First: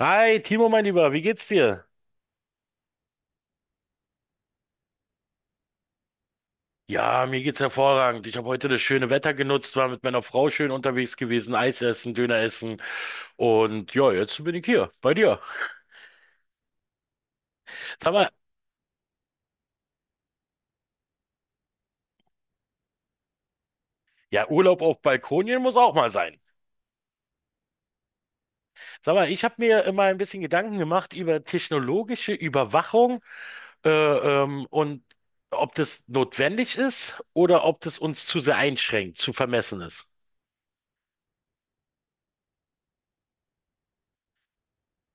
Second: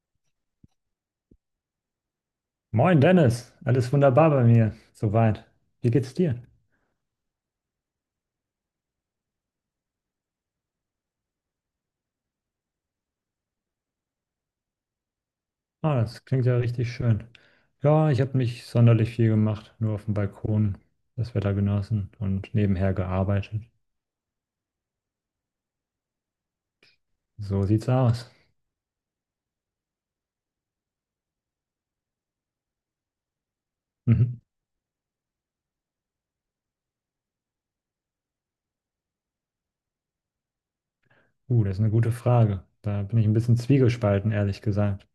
Hi, Timo, mein Lieber, wie geht's dir? Moin Dennis, alles wunderbar bei mir, soweit. Wie geht's dir? Ja, mir geht's hervorragend. Ich habe heute das schöne Wetter genutzt, war mit meiner Frau schön unterwegs gewesen, Eis essen, Döner essen und ja, jetzt bin ich hier bei dir. Ah, das klingt ja richtig schön. Ja, Sag ich mal, habe nicht sonderlich viel gemacht, nur auf dem Balkon das Wetter genossen und nebenher gearbeitet. ja, Urlaub auf Balkonien muss auch mal sein. So sieht's aus. Sag mal, ich habe mir immer ein bisschen Gedanken gemacht über technologische Überwachung äh, Mhm. ähm, und ob das notwendig ist oder ob das uns zu sehr einschränkt, zu vermessen ist. Das ist eine gute Frage. Da bin ich ein bisschen zwiegespalten, ehrlich gesagt.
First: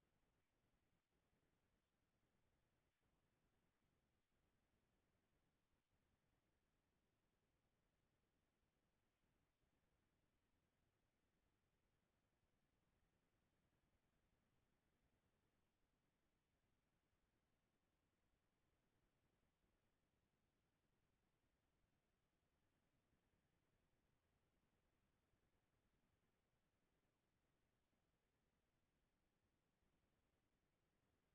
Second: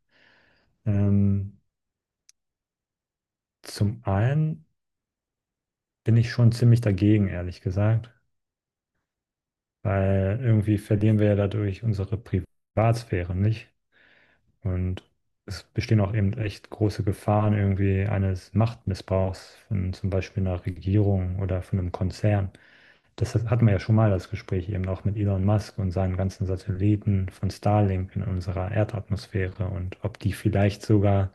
Ähm, Zum einen bin ich schon ziemlich dagegen, ehrlich gesagt, weil irgendwie verlieren wir ja dadurch unsere Privatsphäre, nicht? Und es bestehen auch eben echt große Gefahren irgendwie eines Machtmissbrauchs von zum Beispiel einer Regierung oder von einem Konzern. Das hatten wir ja schon mal das Gespräch eben auch mit Elon Musk und seinen ganzen Satelliten von Starlink in unserer Erdatmosphäre und ob die vielleicht sogar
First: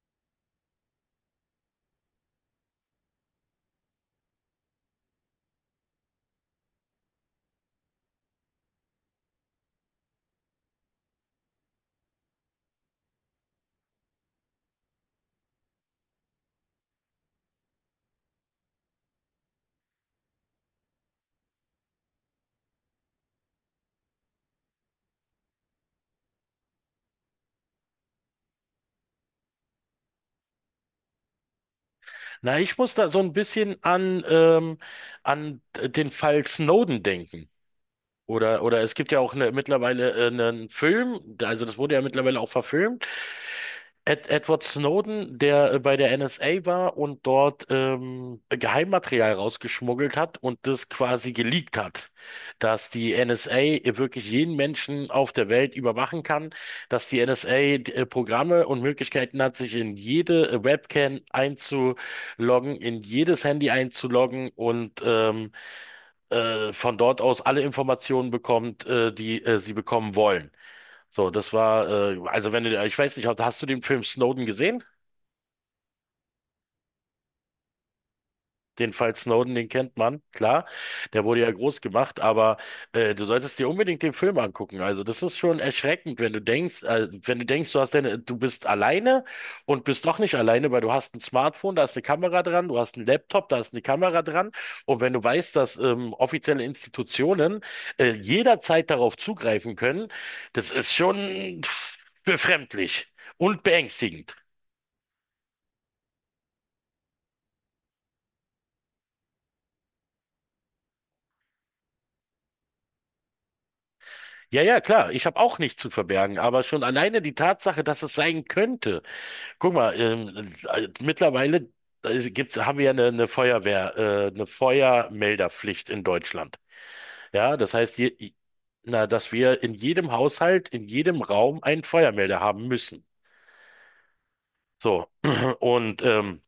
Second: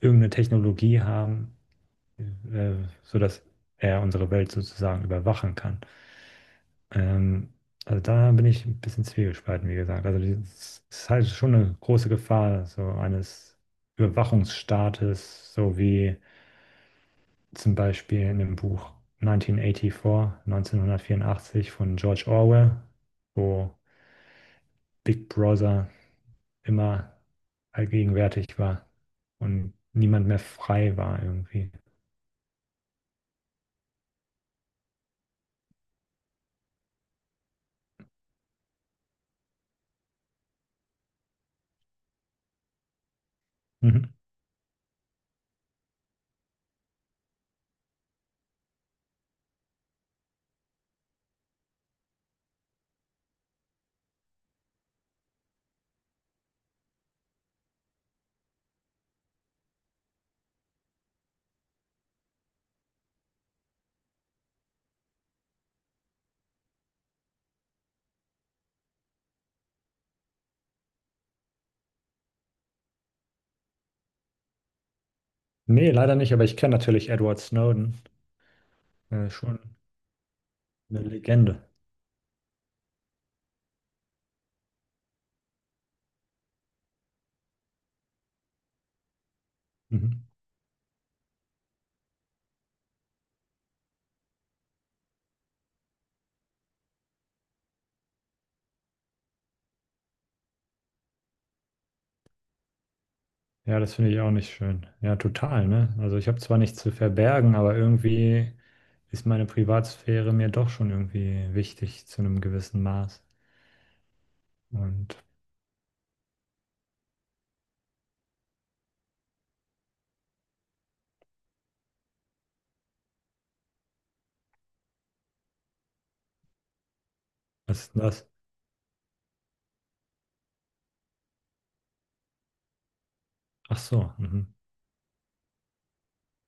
irgendeine Technologie haben, äh, sodass er unsere Welt sozusagen überwachen kann. Ähm, also da bin ich ein bisschen zwiegespalten, wie gesagt. Also es ist halt schon eine große Gefahr so eines Überwachungsstaates, so wie zum Beispiel in dem Buch 1984, 1984 von George Orwell, wo Big Brother immer allgegenwärtig war und niemand mehr frei war irgendwie. Na, ich muss da so ein bisschen an, an den Fall Snowden denken. Oder es gibt ja auch eine, mittlerweile einen Film, also das wurde ja mittlerweile auch verfilmt. Mhm. Edward Snowden, der bei der NSA war und dort Geheimmaterial rausgeschmuggelt hat und das quasi geleakt hat, dass die NSA wirklich jeden Menschen auf der Welt überwachen kann, dass die NSA Programme und Möglichkeiten hat, sich in jede Webcam einzuloggen, in jedes Handy einzuloggen und von dort aus alle Informationen bekommt, die sie bekommen wollen. So, das war, also wenn du, ich weiß nicht, hast du den Film Snowden gesehen? Nee, leider nicht, aber ich kenne natürlich Edward Snowden, Den Fall Snowden, schon den kennt man, klar. eine Der wurde ja Legende. groß gemacht, aber du solltest dir unbedingt den Film angucken. Also das ist schon erschreckend, wenn du denkst, wenn du denkst, du hast deine, du bist alleine und bist doch Mhm. nicht alleine, weil du hast ein Smartphone, da ist eine Kamera dran, du hast einen Laptop, da ist eine Kamera dran. Und wenn du weißt, dass offizielle Institutionen jederzeit darauf zugreifen können, das ist schon befremdlich und Ja, das finde ich auch beängstigend. nicht schön. Ja, total, ne? Also ich habe zwar nichts zu verbergen, aber irgendwie ist meine Privatsphäre mir doch schon irgendwie wichtig zu einem gewissen Maß. Ja, ja, klar, Und ich habe auch nichts zu verbergen, aber schon alleine die Tatsache, dass es sein könnte. Guck mal, mittlerweile gibt's, haben wir ja eine eine Feuermelderpflicht in Deutschland. Ja, das was ist heißt, denn das? Na, dass wir in jedem Haushalt, in jedem Raum einen Feuermelder haben müssen. Ach so, mhm. So, und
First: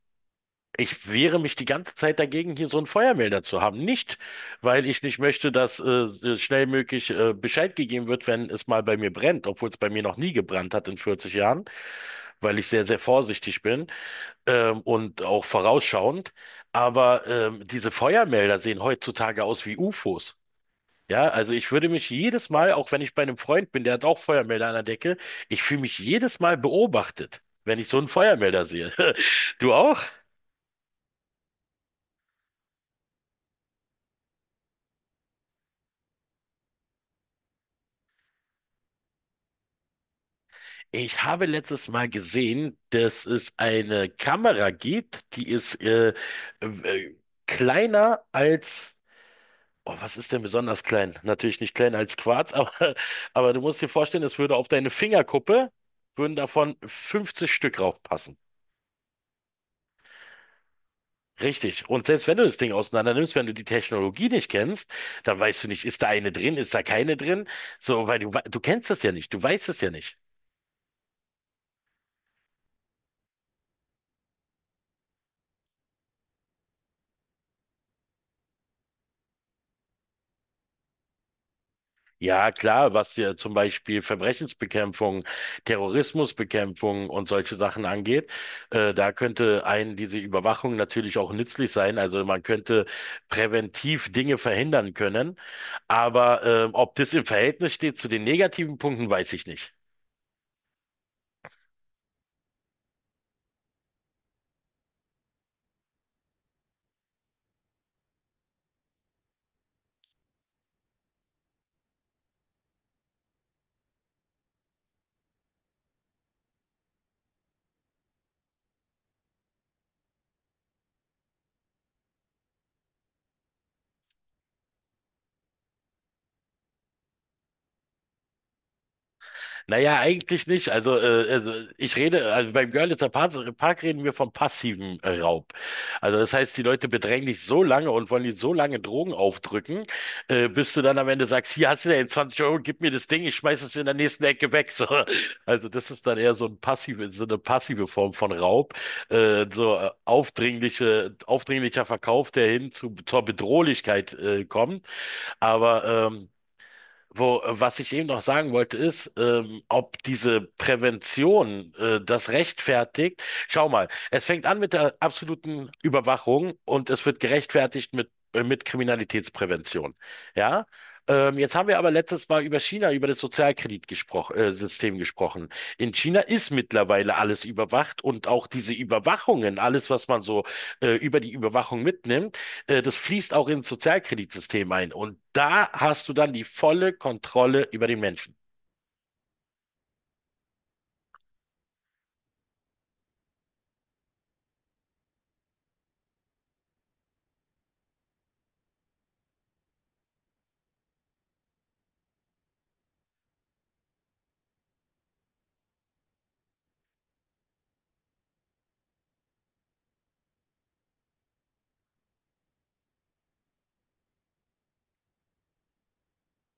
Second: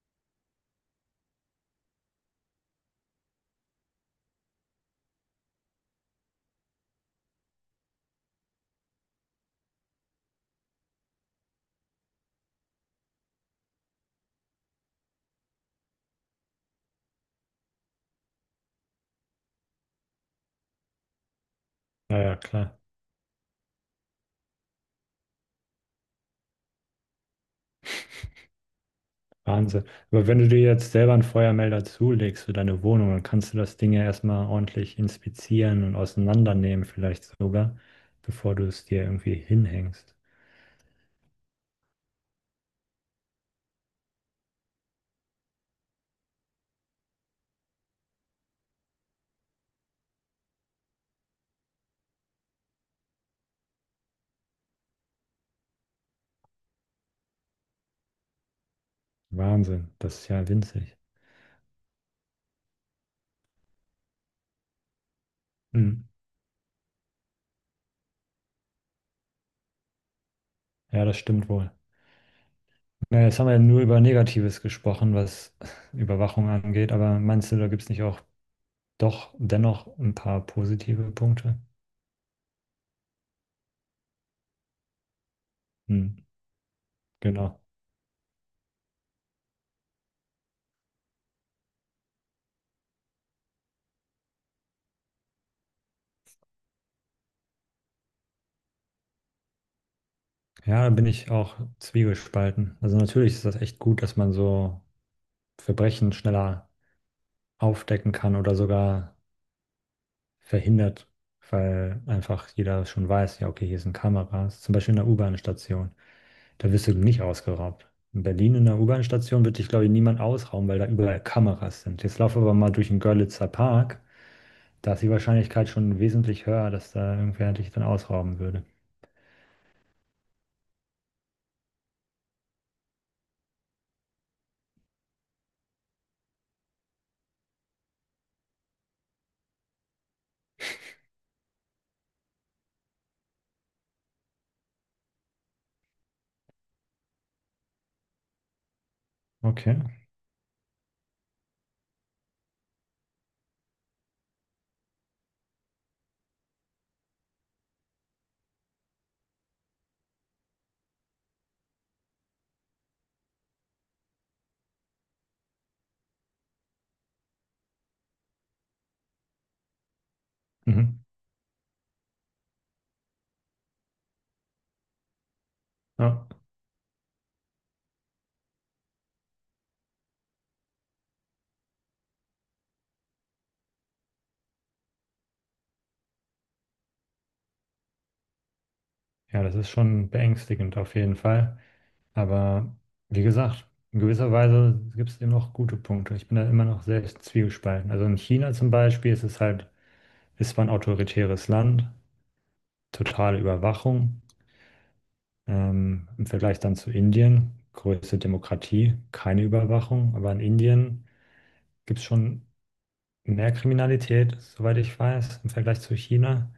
ich wehre mich die ganze Zeit dagegen, hier so einen Feuermelder zu haben. Nicht, weil ich nicht möchte, dass so schnell möglich Bescheid gegeben wird, wenn es mal bei mir brennt, obwohl es bei mir noch nie gebrannt hat in 40 Jahren, weil ich sehr, sehr vorsichtig bin und auch vorausschauend. Aber diese Feuermelder sehen heutzutage aus wie UFOs. Ja, also ich würde mich Naja, jedes Mal, klar. auch wenn ich bei einem Freund bin, der hat auch Feuermelder an der Decke, ich fühle mich jedes Mal beobachtet, wenn ich so einen Feuermelder sehe. Du Wahnsinn. auch? Aber wenn du dir jetzt selber einen Feuermelder zulegst für deine Wohnung, dann kannst du das Ding ja erstmal ordentlich inspizieren und auseinandernehmen, vielleicht sogar, bevor du es dir irgendwie hinhängst. Ich habe letztes Mal gesehen, dass es eine Kamera gibt, die ist äh, kleiner als, oh, was ist denn besonders klein? Natürlich nicht kleiner als Quarz, aber du musst dir vorstellen, es würde auf deine Fingerkuppe, würden davon 50 Stück raufpassen. Wahnsinn, das ist ja winzig. Richtig. Und selbst wenn du das Ding auseinander nimmst, wenn du die Technologie nicht kennst, dann weißt du nicht, ist Mhm. da eine drin, ist da keine drin? So, weil du kennst das ja nicht, du weißt es ja nicht. Ja, das stimmt wohl. Ja, jetzt haben wir ja nur über Negatives gesprochen, was Überwachung angeht, aber meinst du, da gibt es nicht auch doch dennoch ein paar positive Punkte? Ja, klar, was ja zum Beispiel Verbrechensbekämpfung, Hm, Terrorismusbekämpfung und solche genau. Sachen angeht, da könnte einen diese Überwachung natürlich auch nützlich sein. Also man könnte präventiv Dinge verhindern können. Aber ob das im Verhältnis steht zu den negativen Punkten, weiß ich nicht. Ja, da bin ich auch zwiegespalten. Also natürlich ist das echt gut, dass man so Verbrechen schneller aufdecken kann oder sogar verhindert, weil einfach jeder schon weiß, ja, okay, hier sind Kameras, zum Beispiel in der U-Bahn-Station. Da wirst du nicht ausgeraubt. In Berlin in der U-Bahn-Station wird dich, glaube ich, niemand ausrauben, weil da überall Kameras sind. Jetzt laufe aber mal durch den Görlitzer Park. Da ist die Wahrscheinlichkeit schon wesentlich höher, dass da irgendwer dich dann ausrauben würde. Naja, eigentlich nicht. Also, also ich rede, also beim Park reden wir vom passiven Raub. Also das heißt, die Leute bedrängen dich so lange und wollen dir so lange Drogen aufdrücken, bis du dann am Ende sagst, hier hast du ja 20 Euro, gib mir das Ding, ich schmeiß es in der nächsten Ecke weg. So. Also das ist dann eher so ein passive, so eine passive Form von Raub. Okay. Aufdringliche, aufdringlicher Verkauf, der hin zur Bedrohlichkeit kommt. Aber wo, was ich eben noch sagen wollte, ist, ob diese Prävention das rechtfertigt. Schau mal, es fängt an mit der absoluten Überwachung und es wird gerechtfertigt mit Kriminalitätsprävention. Ja? Mhm. Jetzt haben wir aber letztes Mal über China, über das Sozialkreditsystem gespro System gesprochen. In China Ja. ist mittlerweile alles überwacht und auch diese Überwachungen, alles, was man so über die Überwachung mitnimmt, das fließt auch ins Sozialkreditsystem ein. Und da hast du dann die volle Kontrolle über den Menschen. Ja, das ist schon beängstigend auf jeden Fall. Aber wie gesagt, in gewisser Weise gibt es eben noch gute Punkte. Ich bin da immer noch sehr zwiegespalten. Also in China zum Beispiel ist es halt, ist zwar ein autoritäres Land, totale Überwachung. Im Vergleich dann zu Indien, größte Demokratie, keine Überwachung, aber in Indien gibt es schon mehr Kriminalität, soweit ich weiß, im Vergleich zu China,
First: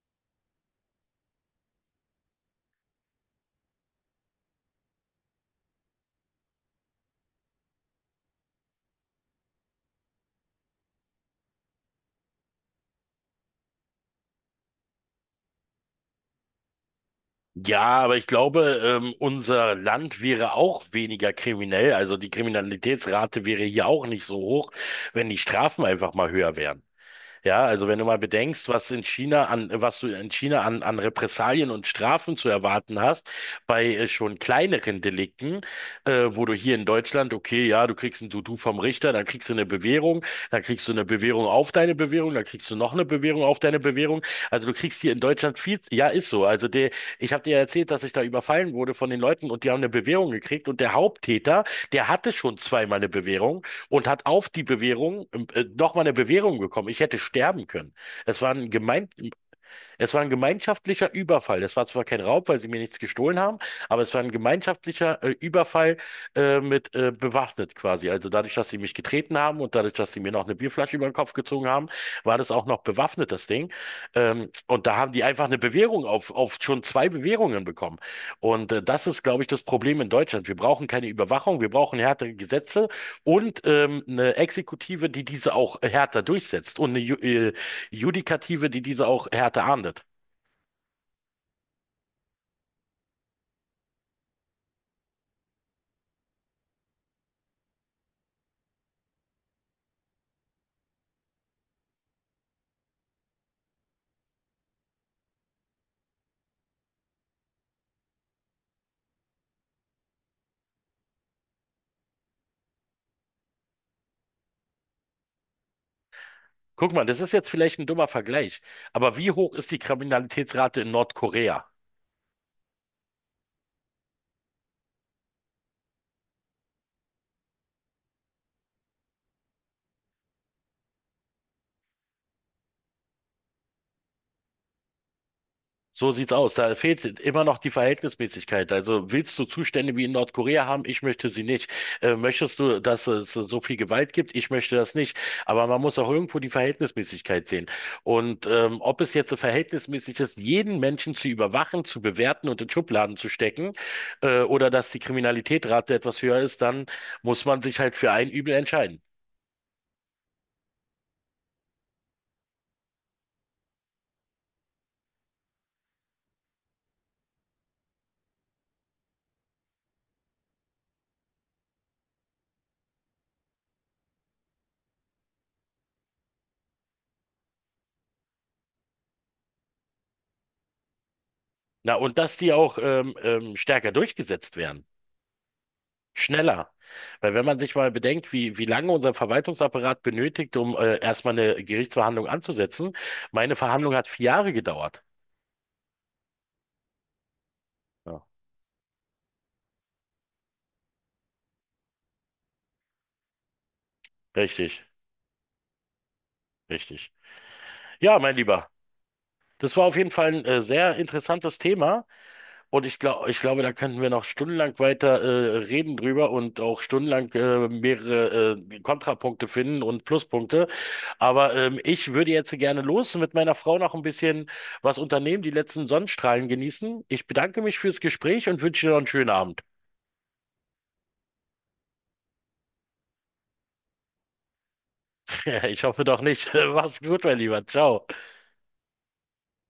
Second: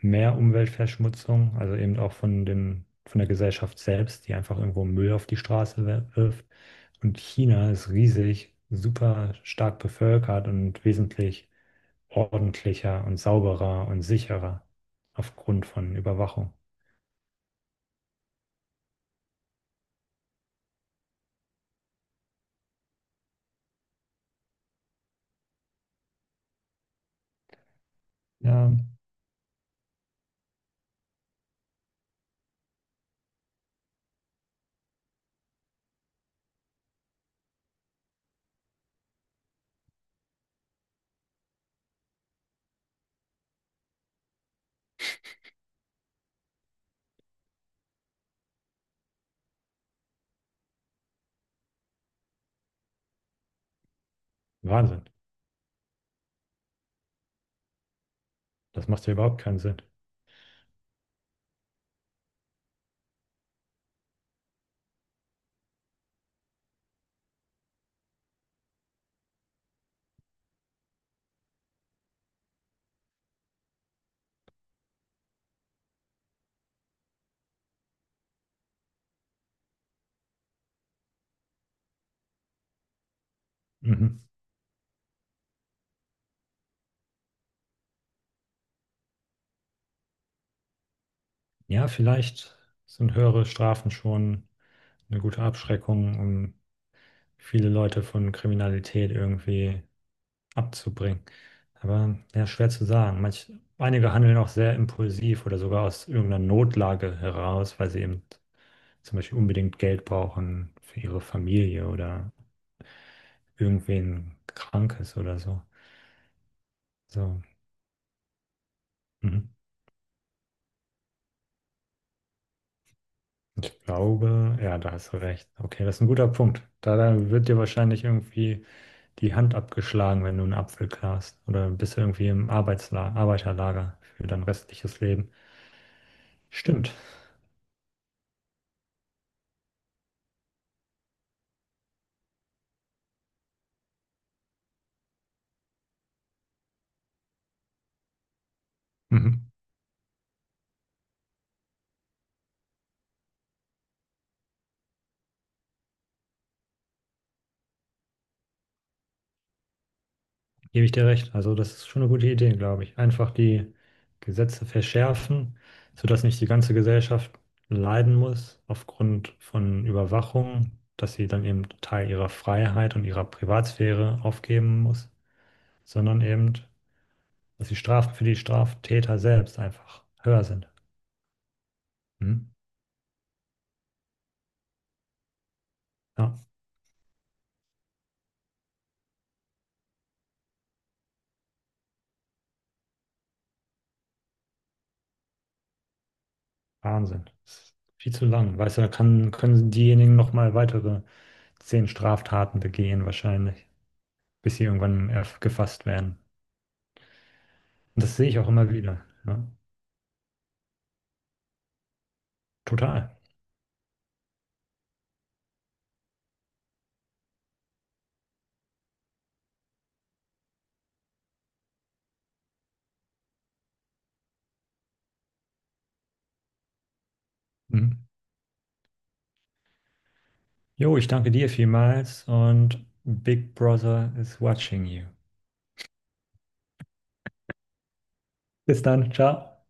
mehr Umweltverschmutzung, also eben auch von dem, von der Gesellschaft selbst, die einfach irgendwo Müll auf die Straße wirft. Und China ist riesig, super stark bevölkert und wesentlich ordentlicher und sauberer und sicherer aufgrund von Überwachung. Ja, aber ich glaube, unser Land wäre auch weniger kriminell. Also die Kriminalitätsrate wäre hier auch nicht so hoch, wenn die Strafen einfach mal höher wären. Ja, also wenn du mal bedenkst, Ja, was was du in China an, an Repressalien und Strafen zu erwarten hast, bei schon kleineren Delikten, wo du hier in Deutschland, okay, ja, du kriegst ein Dudu vom Richter, dann kriegst du eine Bewährung, dann kriegst du eine Bewährung auf deine Bewährung, dann kriegst du noch eine Bewährung auf deine Bewährung. Also du kriegst hier in Deutschland viel, ja, ist so. Also der, ich habe dir ja erzählt, dass ich da überfallen wurde von den Leuten und die haben eine Bewährung gekriegt und der Haupttäter, der hatte schon zweimal eine Bewährung und hat auf die Wahnsinn. Bewährung nochmal eine Bewährung bekommen. Ich hätte sterben können. Es war Das macht ja überhaupt keinen Sinn. es war ein gemeinschaftlicher Überfall. Es war zwar kein Raub, weil sie mir nichts gestohlen haben, aber es war ein gemeinschaftlicher Überfall mit bewaffnet quasi. Also dadurch, dass sie mich getreten haben und dadurch, dass sie mir noch eine Bierflasche über den Kopf gezogen haben, war das auch noch bewaffnet, das Ding. Und da haben die einfach eine Bewährung auf schon zwei Bewährungen bekommen. Und das ist, glaube ich, das Problem in Deutschland. Wir brauchen keine Überwachung, wir brauchen härtere Gesetze und Mhm. eine Exekutive, die diese auch härter durchsetzt und eine Judikative, die diese auch Härte ahndet. Ja, vielleicht sind höhere Strafen schon eine gute Abschreckung, um viele Leute von Kriminalität irgendwie abzubringen. Aber ja, schwer zu sagen. Einige handeln auch sehr impulsiv oder sogar aus irgendeiner Notlage heraus, weil sie eben zum Beispiel unbedingt Geld brauchen für ihre Familie oder irgendwen Krankes oder so. Guck mal, das ist So, jetzt vielleicht ein dummer Vergleich, aber wie mhm. hoch ist die Kriminalitätsrate in Nordkorea? Ich glaube, ja, da hast du recht. Okay, das ist ein guter Punkt. Da, da wird dir wahrscheinlich irgendwie die Hand abgeschlagen, wenn du einen Apfel klarst. Oder bist du irgendwie im Arbeitsla Arbeiterlager für dein restliches Leben. So sieht's aus. Da Stimmt. fehlt immer noch die Verhältnismäßigkeit. Also willst du Zustände wie in Nordkorea haben? Ich möchte sie nicht. Möchtest du, dass es so viel Gewalt gibt? Ich möchte das nicht. Aber man muss auch irgendwo die Verhältnismäßigkeit sehen. Und ob es jetzt so Mhm. verhältnismäßig ist, jeden Menschen zu überwachen, zu bewerten und in Schubladen zu stecken, oder dass die Kriminalitätsrate etwas höher ist, dann muss man sich halt für ein Übel entscheiden. Gebe ich dir recht. Also das ist schon eine gute Idee, glaube ich. Einfach die Gesetze verschärfen, sodass nicht die ganze Gesellschaft leiden muss aufgrund von Überwachung, dass sie dann eben Teil ihrer Freiheit und ihrer Privatsphäre aufgeben muss, sondern eben, dass die Strafen für die Straftäter selbst einfach höher sind. Na, und dass die Mhm. auch stärker durchgesetzt werden. Ja. Schneller. Weil wenn man sich mal bedenkt, wie, wie lange unser Verwaltungsapparat benötigt, um erstmal eine Gerichtsverhandlung anzusetzen, meine Verhandlung hat 4 Jahre gedauert. Wahnsinn. Das ist viel Ja. zu lang. Weißt du, da kann, können diejenigen noch mal weitere 10 Straftaten begehen, wahrscheinlich, bis sie Richtig, irgendwann gefasst werden. richtig. Und das Ja, sehe mein ich auch Lieber, immer wieder. Ja? das war auf jeden Fall ein sehr interessantes Thema. Und Total. Ich glaube, da könnten wir noch stundenlang weiter reden drüber und auch stundenlang mehrere Kontrapunkte finden und Pluspunkte. Aber ich würde jetzt gerne los und mit meiner Frau noch ein bisschen was unternehmen, die letzten Sonnenstrahlen genießen. Ich bedanke mich fürs Mhm. Gespräch und wünsche dir noch einen schönen Abend. Jo, ich danke dir vielmals und Big Brother is watching you. Ich hoffe doch nicht. Mach's gut, mein Lieber. Ciao. Bis dann. Ciao.